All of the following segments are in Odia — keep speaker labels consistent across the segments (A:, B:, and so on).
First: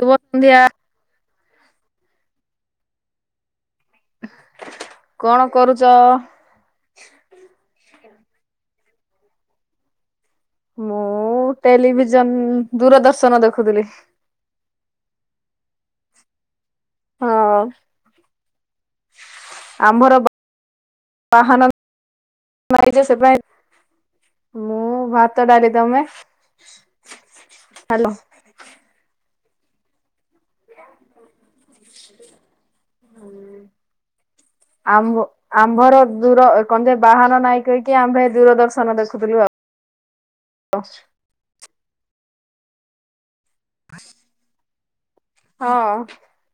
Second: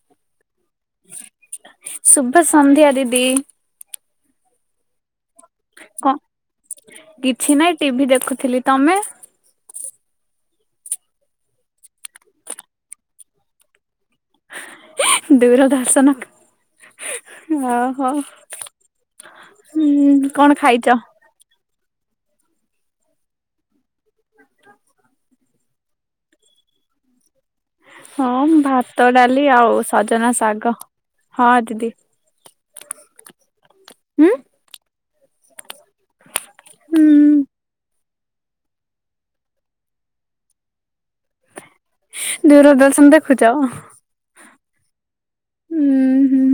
A: ଶୁଭସନ୍ଧ୍ୟା।
B: ଶୁଭସନ୍ଧ୍ୟା ଦିଦି।
A: କଣ କରୁଚ?
B: କଣ କିଛି ନାଇଁ ଟିଭି ଦେଖୁଥିଲି। ତମେ?
A: ମୁଁ ଟେଲିଭିଜନ, ଦୂରଦର୍ଶନ ଦେଖୁଥିଲି।
B: ଦୂରଦର୍ଶନକ
A: ହଁ
B: ଓହୋ। ହୁଁ କଣ ଖାଇଛ?
A: [unintelligible] ସେପାଇଁ ମୁଁ ଭାତ, ଡାଲି ତମେ? ହାଲୋ
B: ହଁ, ଭାତ, ଡାଲି ଆଉ ସଜନା ଶା ଶାଗ ହଁ, ଦିଦି। ଉଁ
A: ଆମ୍ବ ଆମ୍ଭର ଦୂର କଣଯେ
B: ହୁଁ
A: ବାହନ ନାଇଁ କହିକି ଆମ୍ଭେ ଦୂରଦର୍ଶନ ଦେଖୁଥିଲୁ ଆଉ
B: ଦୂରଦର୍ଶନ ଦେଖୁଛ?
A: ହଁ।
B: ହୁଁ।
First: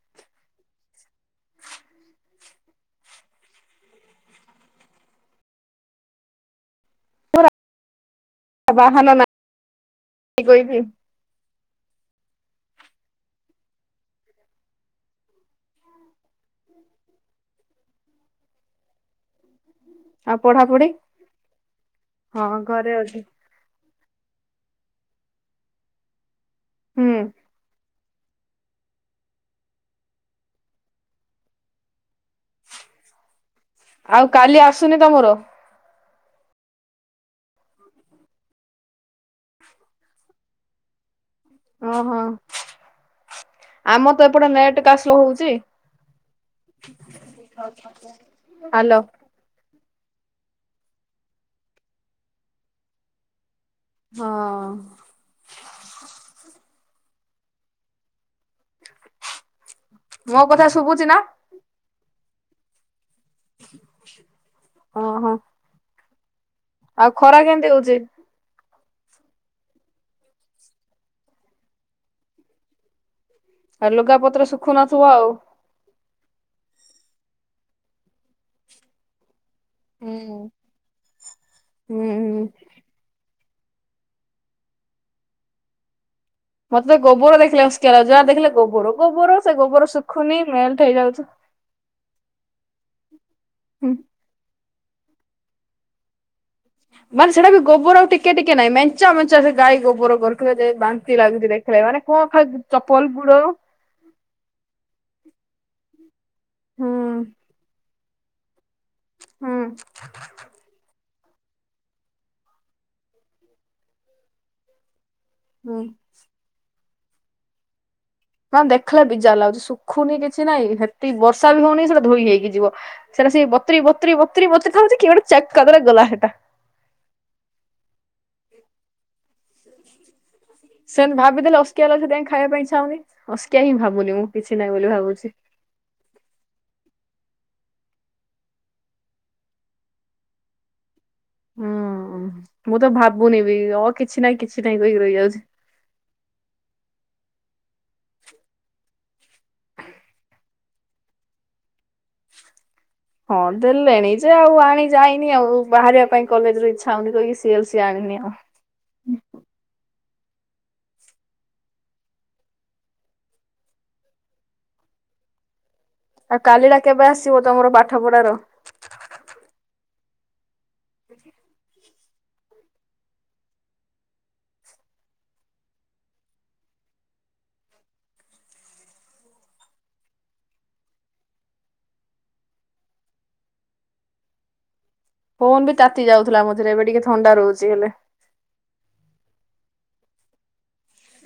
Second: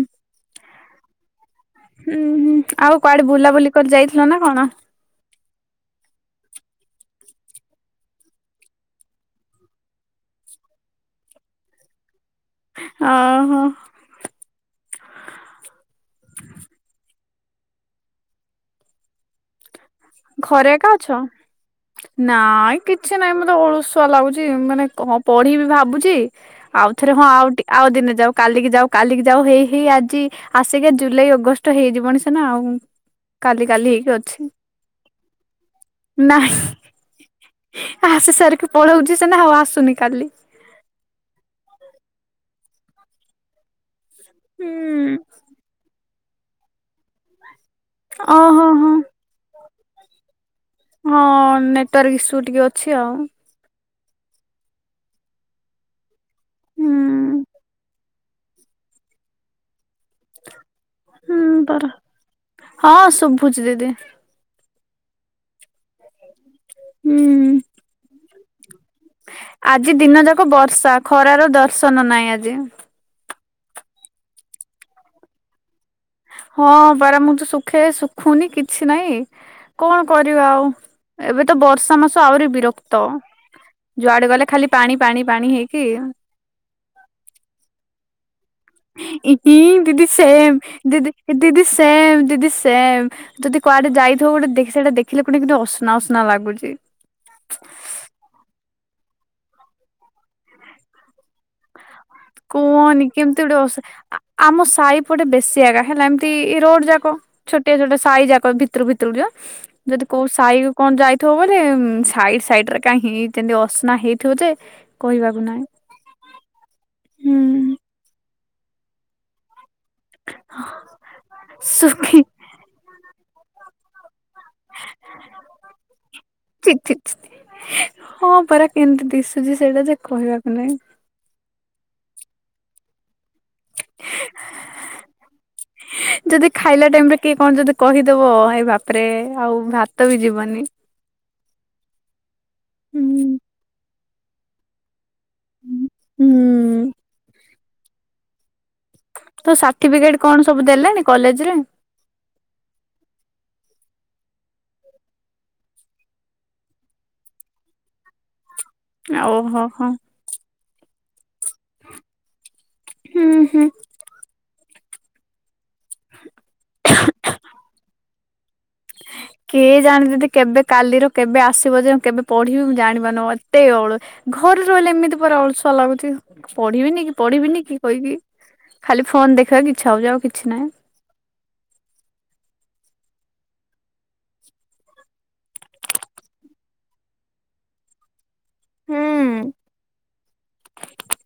B: ହୁଁ, ହୁଁ ଆଉ କୁଆଡେ ବୁଲାବୁଲି କରି ଯାଇଥିଲ ନା କଣ?
A: ବାହନ ନାଇ କୋଇ ବି।
B: ଓହୋ।
A: ଆଉ
B: ଘରେ
A: ପଢାପଢି?
B: ଏକା ଅଛ
A: ହଁ
B: ନାଇଁ
A: ଘରେ
B: କିଛି
A: ଅଛି।
B: ନାଇଁ ମତେ ଅଳସୁ ସୁଆ ଲାଗୁଛି ମାନେ କଣ ପଢିବିି ଭାବୁଛି ଆଉ ଥରେ
A: ହୁଁ
B: ହଁ, ଆଉ ଟି ଆଉ ଦିନେ ଯାଉ କାଲିକି ଯାଉ କାଲିକି ଯାଉ ହେଇ ହେଇ ଆଜି ଆସିକା ଜୁଲାଇ ଅଗଷ୍ଟ ହେଇଯିବନି ସିନା ଆଉ କାଲି କାଲି ହେଇକି
A: ଆଉ
B: ଅଛି।
A: କାଲି ଆସୁନି ତମର?
B: ନାହିଁ। ଆସି ସାରିକି ପଳଉଛି ସିନା ଆଉ ଆସୁନି କାଲି।
A: ଓହୋ ଆମର ତ ଏପଟେ ନେଟ କା ସ୍ଲୋ
B: ହୁଁ
A: ହଉଛି।
B: ଓହୋ ହୋ
A: ହାଲୋ।
B: ହଁ, ନେଟୱାର୍କ ଇସ୍ୟୁ ଟିକେ ଅଛି ଆଉ।
A: ହଁ।
B: ହୁଁ।
A: ମୋ କଥା ଶୁଭୁଛି ନା?
B: ହୁଁ ପରା ହଁ, ଶୁଭୁଛି ଦିଦି।
A: ଓହୋ। ଆଉ ଖରା
B: ହୁଁ
A: କେମିତି ହଉଚି?
B: ଆଜି ଦିନ ଯାକ ବର୍ଷା, ଖରାର ଦର୍ଶନ ନାହିଁ ଆଜି।
A: ଆଉ ଲୁଗା ପତ୍ର ଶୁଖୁନଥିବ ଆଉ
B: ହଁ, ପରା ମୁଁ ତ ଶୁଖାଏ, ଶୁଖୁନି କିଛି ନାଇଁ କଣ
A: ହୁଁ
B: କରିବା ଆଉ, ଏବେ ତ ବର୍ଷା ମାସ
A: ହୁଁ।
B: ଆହୁରି ବିରକ୍ତ। ଯୁଆଡେ ଗଲେ ଖାଲି ପାଣି, ପାଣି, ପାଣି ହେଇକି
A: ମୋତେ ତ ଗୋବର ଦେଖିଲେ ଅସ୍କା ଲାଗୁଚି। ଯାହା ଦେଖିଲେ ଗୋବର, ଗୋବର ସେ
B: ଇ
A: ଗୋବର
B: ଦିଦି
A: ଶୁଖୁନି
B: ସେମ୍
A: ମେଲ୍ଟ
B: ଦିଦି
A: ହେଇଯାଉଚି।
B: ଦିଦି ସେମ୍ ଦିଦି ସେମ୍। ଯଦି କୁଆଡେ ଯାଇଥିବ ଗୋଟେ ସେଟା ଦେଖିଲେ ପୁଣି ଗୋଟେ ଅସନା ଅସନା ଲାଗୁଛି।
A: ମାନେ ସେଟା ବି ଗୋବର ଟିକେ ଟିକେ ନାହିଁ, ମେଞ୍ଚା ମେଞ୍ଚା ସେ ଗାଈ ଗୋବର କରିଥିବେ ଯେ, ବାନ୍ତି ଲାଗୁଛି ରେ ଏମାନେ କଣ
B: କୁହନି କେମିତି ଗୋଟେ ଅସ, ଆମ ସାହିପଟେ ବେଶୀ ଜାଗା ହେଲା ଏମିତି ରୋଡ ଯାକ ଛୋଟିଆ ଛୋଟିଆ ସାଇ ଯାକ ଭିତରୁ ଭିତରୁ ଯିବ
A: ହୁଁ
B: ଯଦି କୋଉ ସାହି କଣ ଯାଇ ଥିବ ମାନେ ସାଇଡ ସାଇଡ ରେ କାହିଁ, ହେମତି ଅସ୍ନା ହେଇଥିବ ଯେ କହିବାକୁ ନାଇଁ,
A: ହୁଁ।
B: ହୁଁ ଉଁ
A: ନା ଦେଖିଲେ ବିଜା ଲାଗୁଛି, ଶୁଖୁନି କିଛି ନାଇଁ ହେତିି ବର୍ଷା ବି ହଉନି ସେଟା
B: ଶୁଖି
A: ଧୋଇ ହେଇକି ଯିବ। ସେଟା ସେ ବତ୍ରୀ ବତୁର ବତୁରୀ ବତୁର ଥାଉଛି କି ଗୋଟେ ଚକ୍ କଦରେ ଗଲା ସେଟା।
B: ଛି ଛି ଛି ହଁ ପରା କେମତି ଦିଶୁଛି ସେଇଟା ଯେ କହିବାକୁ ନାହିଁ।
A: ସେ ଭାବି ଦେଲେ ଅସକିଆ ଲାଗୁଚି, ସେ ପାଇଁ ଖାଇବା ପାଇଁ ଇଛା ହଉନି ଅସିକିଆ ହିଁ ଭାବୁନି, ମୁଁ କିଛି ନାହିଁ ବୋଲି ଭାବୁଛି।
B: ଯଦି ଖାଇଲା ଟାଇମ ରେ କିଏ କଣ ଯଦି କହିଦବ, ଏଇ ବାପରେ ଆଉ ଭାତ ବି ଯିବନି
A: ହୁଁ ମୁଁ ତ
B: ହୁଁ
A: ଭାବୁନି ବି, ଆଉ କିଛି ନାହିଁ, କିଛି ନାହିଁ, କହିକି ରହିଯାଉଛି
B: ହୁଁ [unintelligible]
A: [unintelligible]
B: ତ ସାର୍ଟିଫିକେଟ କଣ ସବୁ ଦେଲେଣି କଲେଜରେ?
A: ହଁ ଦେଲେଣି ଯେ -ଆଉ ଆଣି ଯାଇନି ଆଉ ବାହାରିବା ପାଇଁ କଲେଜ ର ଇଛା ହଉନି କହିକି, ସିଏଲ ସ ଆଣିନି ଆଉ।
B: ଆଉ ହ ହ ହୁଁ ହୁଁ
A: ଆଉ କାଲି ଟା କେବେ ଆସିବ ତମର ପାଠପଢ଼ାର।
B: କିଏ ଜାଣେ ଦିଦି କେବେ କାଲିରୁ କେବେ ଆସିବ ଯେ କେବେ ପଢିବି ମୁ ଜାଣିବା ନ ଏତେ ଅଳୁ ଘରେ ରହିଲେ ଏମିତି ପ ଅଳସୁଆ ଲାଗୁଛି ପଢିବିନି କି। ପଢିବିନି କି କହିକି, ଖାଲି ଫୋନ ଦେଖିବାକୁ ଇଛା ହଉଛି ଆଉ କିଛି ନାହିଁ। [inaudible]
A: ଫୋନ ବି ତାତି ଯାଉଥିଲା ମଝିରେ, ଏବେ ଟିକେ ଥଣ୍ଡା ରହୁଛି ହେଲେ।
B: ହୁଁ ଉଁ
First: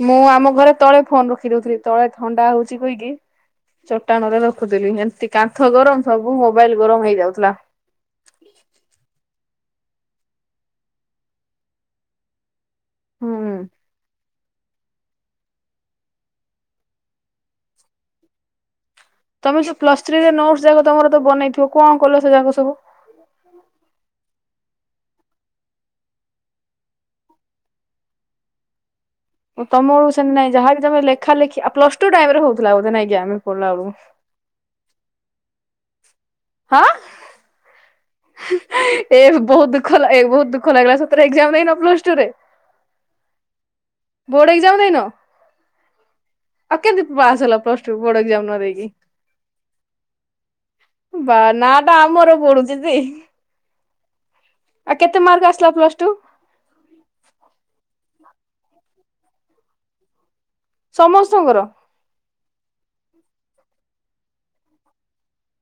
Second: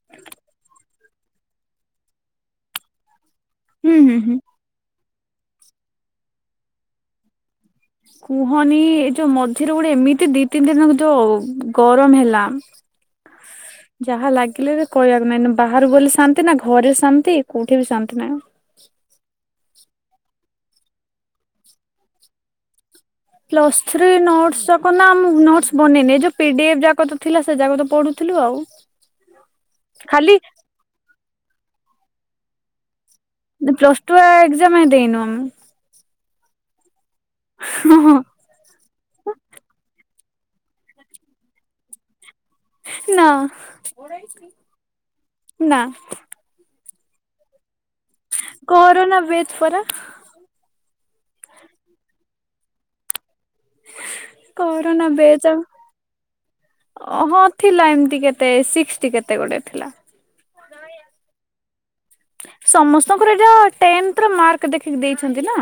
A: ମୁଁ ଆମ ଘରେ ତଳେ ଫୋନ ରଖିଦଉଥିଲି, ତଳେ ଥଣ୍ଡା ହଉଛି କହିକି
B: ହୁଁ ହୁଁ ହୁଁ
A: ଚଟାଣରେ ରଖୁଥିଲି ଏମିତି କାନ୍ଥ ଗରମ ସବୁ ମୋବାଇଲ ଗରମ ହେଇଯାଉଥିଲା।
B: କୁହନି ଏ ଯୋଉ ମ ଏଥିରେ ଗୋଟେ ଏମିତି ଦି ତିନି ଦିନ ଯୋଉ ଗରମ ହେଲା।
A: ହୁଁ।
B: ଯାହା ଲାଗିଲେ ବି କହିବାକୁ ନାଇଁ ବାହହାରକୁ ଗଲେ ଶାନ୍ତି ନା ଘରେ ଶାନ୍ତି କୋଉଠି ବି ଶାନ୍ତି ନାହିଁ।
A: ତମେ ଯୋଉ ପ୍ଲସ ଥ୍ରୀରେ ନୋଟ ଯାକ ତମର ତ ବନେଇଥିବ, କଣ କଲ ସେ ଯାକ ସବୁ?
B: ପ୍ଲସ୍ ଥ୍ରୀ ନୋଟ ଆସକ ନା ମୁ ନୋଟ ବନେଇନି, ଯୋଉ ପିଡିଏଫ୍ ଜାଗତ ଥିଲା ସେ ଜାଗତ ପଢୁଥିଲୁ ଆଉ
A: ତମରକୁ
B: ଖାଲି
A: ସେନ ନାଇଁ ଯାହାବି ତମେ ଲେଖାଲେଖି ଆ ପ୍ଲସ ଟୁ ଟାଇମ ରେ ହଉଥିଲା ବୋଧେ ନାଇଁ? କି ଆମେ ପଢିଲା ବେଳକୁ
B: ପ୍ଲସ୍ ଟୁ ଆ ଏକ୍ସାମ ଦେଇନୁ ଆମେ।
A: ହାଁ
B: ହଁ ହଁ
A: ଏ ବହୁତ ଦୁଃଖଲା, ବହୁତ ଦୁଃଖ ଲାଗିଲା, ସତରେ ଏକ୍ଜାମ ଦେଇନ ପ୍ଲସ ଟୁରେ?
B: ନା
A: ବୋର୍ଡ ଏକ୍ଜାମ ଦେଇନ
B: ନା
A: ଆଉ କେମିତି ପାସ୍ ହେଲା ପ୍ଲସ ଟୁ ବୋର୍ଡ ଏକ୍ଜାମ ନଦେଇ କି?
B: କରୋନା ବେଚ୍ ପରା
A: ବା ନା ନାଁଟା ଆମର ପଢୁଛି ଯେ। ଆଉ
B: କରନା
A: କେତେ
B: ବେ
A: ମାର୍କ
B: ଚ,
A: ଆସିଲା ପ୍ଲସ ଟୁ
B: ହଁ ଥିଲା ଏମିତି କେ ତେ ସିକ୍ସଟି କେତେ ଗୁଡ଼ିଏ ଥିଲା।
A: ସମସ୍ତଙ୍କର?
B: ସମସ୍ତଙ୍କର ଏଟା ଟେନଥର ମାର୍କ ଦେଖି ଦେଇଛନ୍ତି ନା।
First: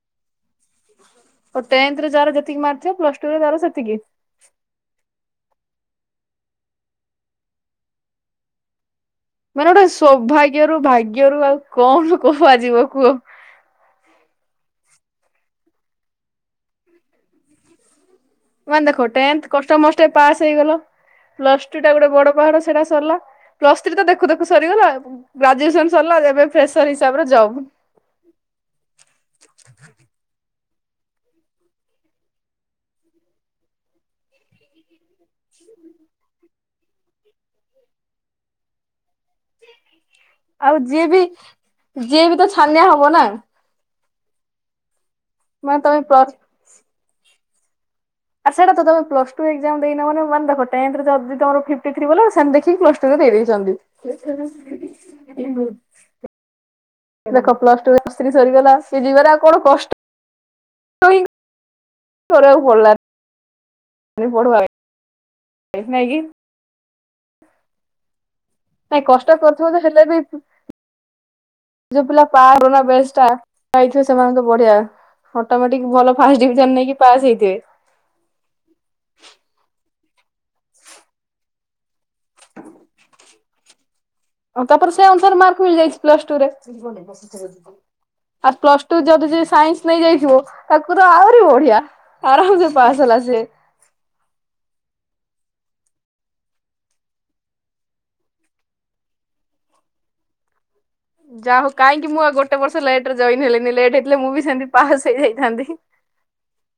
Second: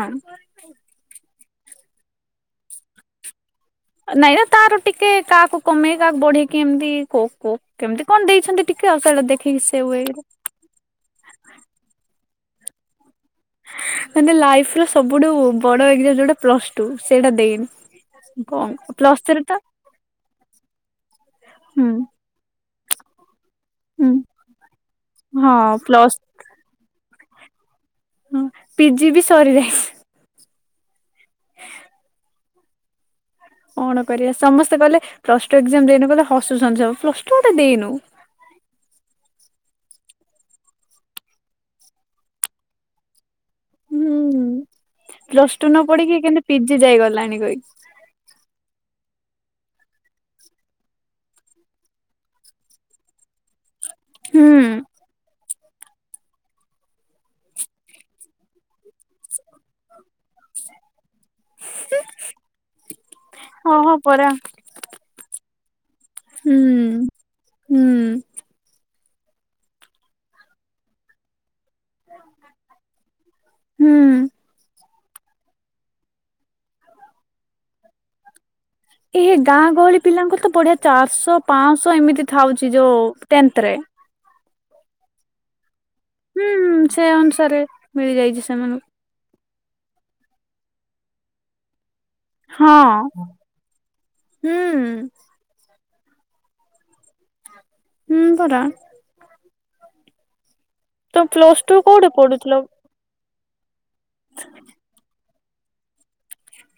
A: ଓ ଟେନ୍ଥରେ ଯାର ଯେତିକି ମାର୍କ ଥିଲା ପ୍ଲସ ଟୁରେ ତାର ସେ
B: ନାଇଁ ନା ତାର ଟିକେ କାହାକୁ କମେଇ କାହାକୁ ବଢେଇକି ଏମିତି କୋ କୋ କେମିତି କଣ ଦେଇଛନ୍ତି ଟିକେ। ଆଉ ସେଇଟା ଦେଖିକି
A: ମାନେ
B: ସେ
A: ଗୋଟେ
B: ୱେରେ
A: ସୌଭାଗ୍ୟରୁ ଭାଗ୍ୟରୁ ଆଉ କଣ କୁହାଯିବ କୁହ।
B: ଲାଇଫ ର ସବୁଠୁ ବଡ ଏକ୍ଜା ଯୋଉଟା ପ୍ଲସ ଟୁ ସେଇଟା ଦେଇନି। କଣ
A: ମାନେ ଦେଖ
B: ପ୍ଲସ୍ ଥ୍ରୀ
A: ଟେନ୍ଥ
B: ତ
A: କଷ୍ଟମଷ୍ଟେ ପାସ୍ ହେଇଗଲ। ପ୍ଲସ ଟୁ
B: ହୁଁ
A: ଟା ଗୋଟେ ବଡ ପାହାଡ ସେଟା ସରିଲା ପ୍ଲସ ଥ୍ରୀ ତ
B: ହୁଁ
A: ଦେଖୁ ଦେଖୁ ସରିଗଲା ଆଉ,
B: ହଁ
A: ଗ୍ରାଜୁଏସନ୍‌
B: ପ୍ଲସ୍
A: ସରିଲା ଏବେ ଫ୍ରେସର ତା ପରେ ଜବ୍।
B: ହଁ ପିଜି ବି ସରି ଯାଇଚି। କଣ କରିବା ସମସ୍ତେ କହିଲେ ପ୍ଲସ ଟୁ ଏକଜାମ୍ ଦେଇନୁ କହିଲେ ହସୁଛନ୍ତି ସବୁ, ପ୍ଲସ ଟୁ ଗୋଟେ ଦେଇନୁ। [inaudible]
A: ଆଉ ଯିଏ ବି, ଯିଏ ବି ତ ଛାନିଆ ହବ ନା।
B: ହୁଁ ପ୍ଲସ ଟୁ
A: ମାନେ
B: ନ
A: ତମେ
B: ପଢିକି କେତି ପିଜି ଯାଇଗଲାଣି କହିକି।
A: ଆଉ ସେଟା ତ ତମେ ପ୍ଲସ୍ଟୁ ଏକଜାମ ଦେଇନ ମାନେ ମାନେରଖ ଟେନଥରେ ଯଦି ତମର ଫିପଟି ଥ୍ରୀ ବୋଲେ ସେ ଦେଖିକି ପ୍ଲସ ଟୁରେ ଦେଇ ଦେ ଛନ୍ତି।
B: ହୁଁ।
A: [inaudible] ଦେଖ ପ୍ଲସ ଟୁ ପ୍ଲ ଥ୍ରୀ ସରିଗଲା ସେ ଯିବାରେ ଆଉ କଣ କଷ୍ଟ [inaudible]
B: ହଁ ହଁ ପରା।
A: ପଢିବା ନାଇଁ କି,
B: ହୁଁ ହୁଁ।
A: ନାଇଁ କଷ୍ଟ କରିୁଥିବ ତ ହେଲେ ବି ଯୋଉ ପିଲା [inaudible] ପାଇଥିବେ
B: ହୁଁ।
A: ସେମାନ ତ ବଢିଆ। ଅଟୋମେଟିକ ଭଲ ଫାଷ୍ଟ ଡିଭିଜନ ନେଇକି ପାସ୍ ହେଇଥିବେ।
B: ଏ ହେ ଗାଁ ଗହଳି ପିଲାଙ୍କୁ ତ ବଢିଆ ଚାରିଶହ ପାଶହ ଏମିତି ଥାଉଛି ଯୋଉ ଟେନଥରେ
A: ତାପରେ ସେ ଅନୁସାରେ ମାର୍କ ମିଳିଯାଇଛି
B: ହୁଁ
A: ପ୍ଲସଟୁରେ।
B: ସେ ଅନୁସାରେ ମିଳିଯାଇଛି
A: ଆ
B: ସେମାନଙ୍କୁ
A: ପ୍ଲସଟୁ ଯଦି ଯିଏ ସାଇନ୍ସ ନେଇଯାଇଥିବ ତାକୁ ତ ଆହୁରି ବଢିଆ। ଆରାମ ସେ
B: ହଁ
A: ପାସ୍ ହେଲା ସେ।
B: ହୁଁ। ହୁଁ ପରା। ତ
A: ଯା
B: ପ୍ଲସ
A: ହଉ
B: ଟୁ କୋଉଠି
A: କାହିଁକି ମୁଁ ଆ
B: ପଢୁଥିଲ?
A: ଗୋଟେ ବର୍ଷ ଲେଟରେ ଯଇନ ହେଲିନି ଲେଟ୍ ହେଇଥିଲେ, ମୁଁ ବି ସେମିତି ପାସ୍ ହେଇଯାଇଥାନ୍ତି।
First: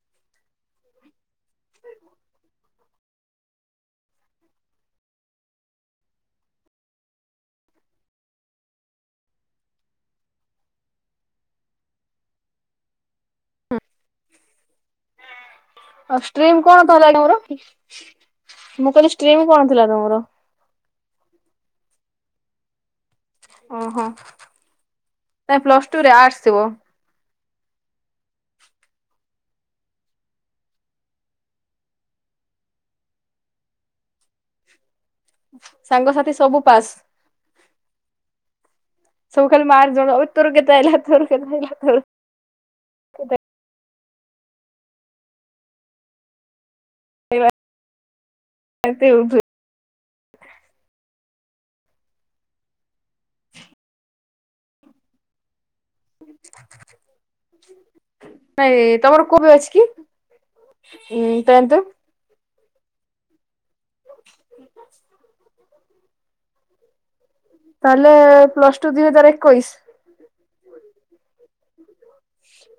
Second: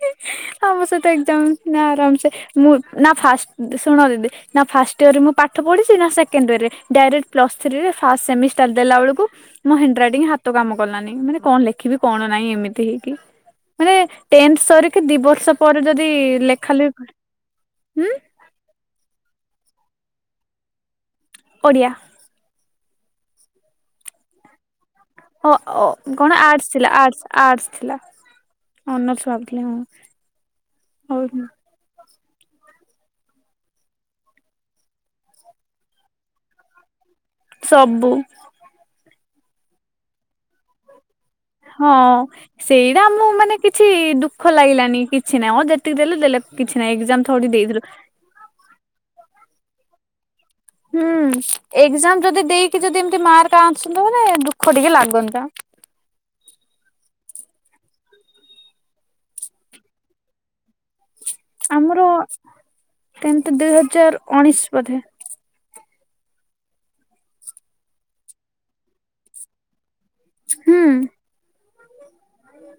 B: ହି ହି, ଆମୋ ସହିତ ଏକଜାମ ନା ଆରାମସେ ମୁଁ ନା ଫାଷ୍ଟ ଶୁଣ ଦିଦି ନା ଫାଷ୍ଟ ଇୟରରେ ମୁଁ ପା ପାଠ ପଢ଼ିଚି ନା ସେକେଣ୍ଡରେ ଡାଇରେକ୍ଟ ପ୍ଲସ ଥ୍ରି ରେ ଫାଷ୍ଟ ସେମିଷ୍ଟାର ଦେଲା ଏଳୁକୁ ମୁ ହ୍ୟାଣ୍ଡ୍ରିଟିଙ୍ଗ ହାତ କାମ କଲାନି ମାନେ କଣ ଲେଖିବି କଣ ନାହିଁ ଏମିତି ହେଇକି। ମାନେ ଟେନ୍ଥ ସରିକି ଦି ବର୍ଷ ପରେ ଯଦି
A: ଆଉ ଷ୍ଟିରିମ
B: ଲେଖା
A: କଣ
B: ଲେଖି
A: ଥିଲା ତମର,
B: ହୁଁ
A: ମୁଁ କହିଲି ଷ୍ଟିରିମ କଣ ଥିଲା ତମର?
B: ଓଡ଼ିଆ।
A: ଓହୋ।
B: ହ
A: ନାଇଁ
B: ଓ
A: ପ୍ଲସ ଟୁ ରେ
B: କଣ
A: ଥିବ
B: ଆର୍ଟସ୍ ଥିଲା ଆର୍ଟସ୍। ଆର୍ଟସ୍ ଥିଲା ଅନର୍ସ ଭାବୁଥିଲି ହଁ ହଉ।
A: ସାଙ୍ଗସାଥି ସବୁ ପାସ୍।
B: ସବୁ।
A: ସବୁ ଖାଲି ମାର୍କ ଜଣାଅ ତୋର କେତେ ଆଇଲା ତୋର କେତେ ଆଇଲା
B: ହଁ
A: ତୋର
B: ସେଇଟା ଆମ ମାନେ କିଛି କିଛି ଦୁଃଖ ଲାଗିଲାନି କିଛି ନାହିଁ ଆଉ ଯେତିକି ଦେଲେ ଦେଲେ କିଛି। ନା ଏକ୍ଜାମ ଥୋଡି ଦେଇଥିଲୁ।
A: [inaudible]
B: ହୁଁ ଏକ୍ଜାମ ଯଦି ଦେଇକି ଯଦି ଏମତି ମାର୍କ ଆଣସନ୍ ମାନେ ଦୁଃଖ ଟିକେ ଲାଗନ୍ତା। [inaudible]
A: ହାଏ ତମର କଉ ବ୍ୟାଚ କି? ଉଁ ଟେନ୍ଥ।
B: ଆମର ଟେନ୍ଥ ଦୁଇ ହଜାର ଉଣିଶି ବଧେ।
A: ତାହଲେ ପ୍ଲସ ଟୁ ଦି ହଜାର ଏକୋଇଶ।
B: ହୁଁ।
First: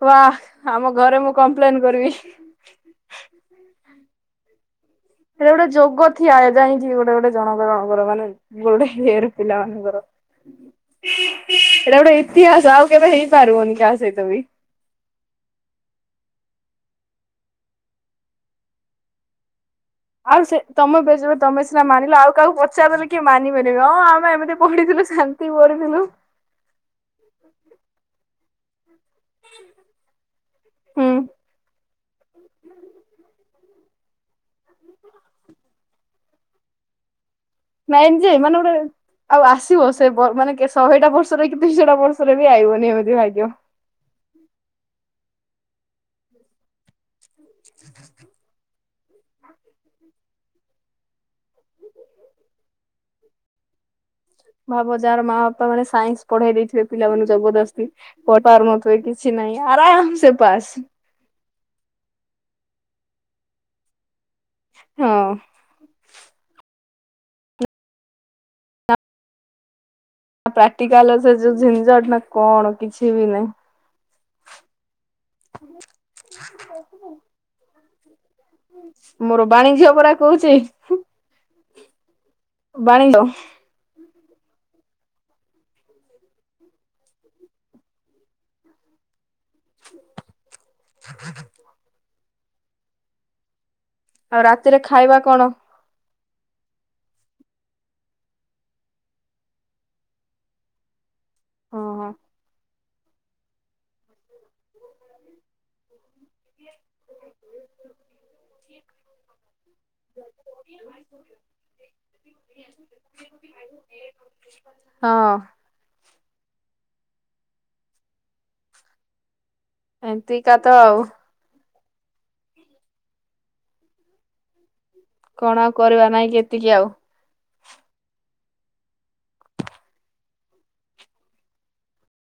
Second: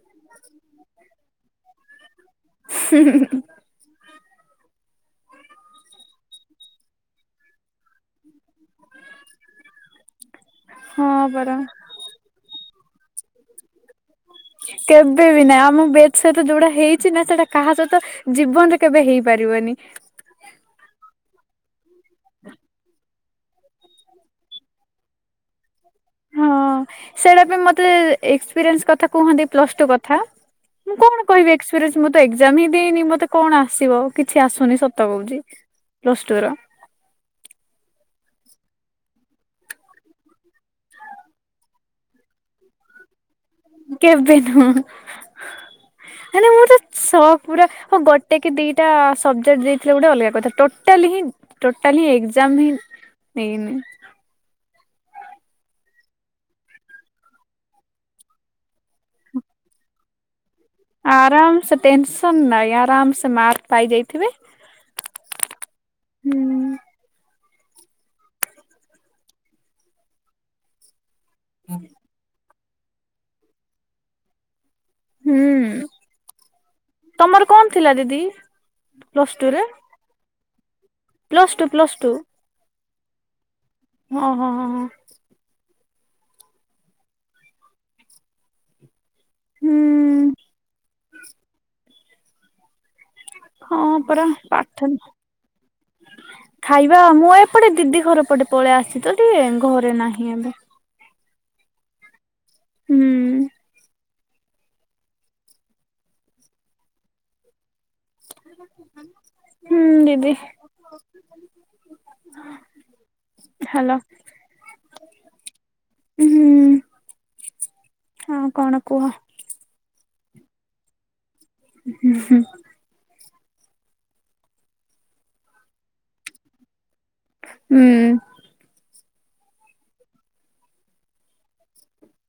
A: ବା ଆମ ଘରେ ମୁଁ କମ୍ପ୍ଲେନ କରିବି।
B: [unintelligible]
A: ହେଟା ଗୋଟେ ଯୋଗ ଥିଆ ଯାାଇଁଛି ଗୋଟେ ଗୋଟେ ଜଣଙ୍କ ଜଣଙ୍କର ମାନେ। ଗୋଟେ ଇଅର ପିଲାମାନଙ୍କର
B: ହଁ ପରା।
A: ହେଟା ଗୋଟେ ଇତିହାସ ଆଉ। କେବେ ହେଇପାରବନି କା ସହି
B: କେବେ ବି ନାଇଁ ଆମ ବେ ସେଥିରେ ଯୋଉଟା ହେଇଛି ନା ସେଟା କାହା ସହିତ ଜୀବନରେ କେବେ ହେଇପାରିବନି।
A: ଆଉ ସେ ତମ ବ୍ୟାଚ୍ ରେ ତମେ ସିନା ମାନିଲ ଆଉ କାହାକୁ ପଚାରିଦେଲେ କିଏ ମାନିିବେନି ହଁ ଆମେ ଏମିତି ପଢିଥିଲୁ ଶାନ୍ତି ପଢିଥିଲୁ
B: ହଁ ସେଇଟା ପାଇଁ ମତେ ଏକ୍ସପିରିଏନ୍ସ କଥା କୁହନ୍ତି ପ୍ଲସ୍ ଟୁ କଥା। ମୁଁ
A: ହୁଁ
B: କଣ କହିବି ଏକ୍ସପିରିନ୍ସ ମୁଁ ତ ଏକ୍ଜାମ ହିଁ ଦେଇନି ମତେ କଣ ଆସିବ। କିଛି ଆସୁନି ସତ କହୁଛି ପ୍ଲସ ଟୁ ର
A: ନାଇଁ ଜେ ମାନେ ଗୁଟେ ଆଉ ଆସିବ ସେ ମାନେ ଶହେଟା ବର୍ଷରେ କି ଦୁଇଶଟା ବର୍ଷରେ ବି ଆଇବନି ଏମିତି ଭାଗ୍ୟ
B: କେବେ ନୁହଁ କାଇଁକିନା ମୁଁ ତ ସ ପୁରା ହଉ ଗୋଟେ କି ଦିଟା ସବଜେକ୍ଟ ଦେଇଥିଲେ ଗୋଟେ ଅଲଗା କଥା। ଟୋଟାଲି ହିଁ ଟୋଟାଲିଁ ଏକ୍ଜାମ ହିଁ ନେଇନି
A: ଭାବ ଯାହାର ମା ବାପା ମାନେ ସାଇନ୍ସ ପଢେଇ ଦେଇଥିବେ ପିଲାମାନାନଙ୍କୁ ଜବରଦସ୍ତି ପଢ ପାରୁନଥିବେ କିଛି ନାଇଁ। ଆରାମ ସେ ପାସ୍
B: ଆରାମ ସେ ଟେନସନ ନାଇଁ ଆରାମ ସେ ମାର୍କ ପାଇ ଯାଇଥିବେ।
A: ହଁ
B: ହୁଁ
A: ନା ପ୍ରାକ୍ଟିକାଲ ସେ ଯୋଉ ଝିଞ୍ଝଟ ନା କଣ କିଛି ବି ନାଇ
B: ହୁଁ ତମର କଣ ଥିଲା ଦିଦି? ପ୍ଲସ ଟୁ
A: ମୋର
B: ରେ?
A: ବାଣୀଜ୍ୟ ପରା କହୁଚି।
B: ପ୍ଲସ ଟୁ ପ୍ଲସ
A: ବାଣୀଲୋ
B: ଓ ହଁ ହଁ ହଁ ହୁଁ।
A: [unintelligible]
B: ହଁ ପରା
A: ଆଉ ରାତିରେ
B: ପାଠ
A: ଖାଇବା କଣ
B: ଖାଇବା ମୁଁ ଏପଟେ ଦିଦି ଘର ପଟେ ପଳେଇ ଆସି ତ ଟିକେ ଘରେ ନାହିଁ ଏବେ
A: ଓ ହ
B: ହୁଁ ହୁଁ ଦିଦି ହ୍ୟାଲୋ
A: ହଁ
B: ହୁଁ ହଁ କଣ କୁହ?
A: ଏମତି କା ତ ଆଉ
B: ହୁଁ ହୁଁ
A: କଣଆଉ କରିବା ନାଇଁକି ଏତିକି ଆଉ।
B: ହୁଁ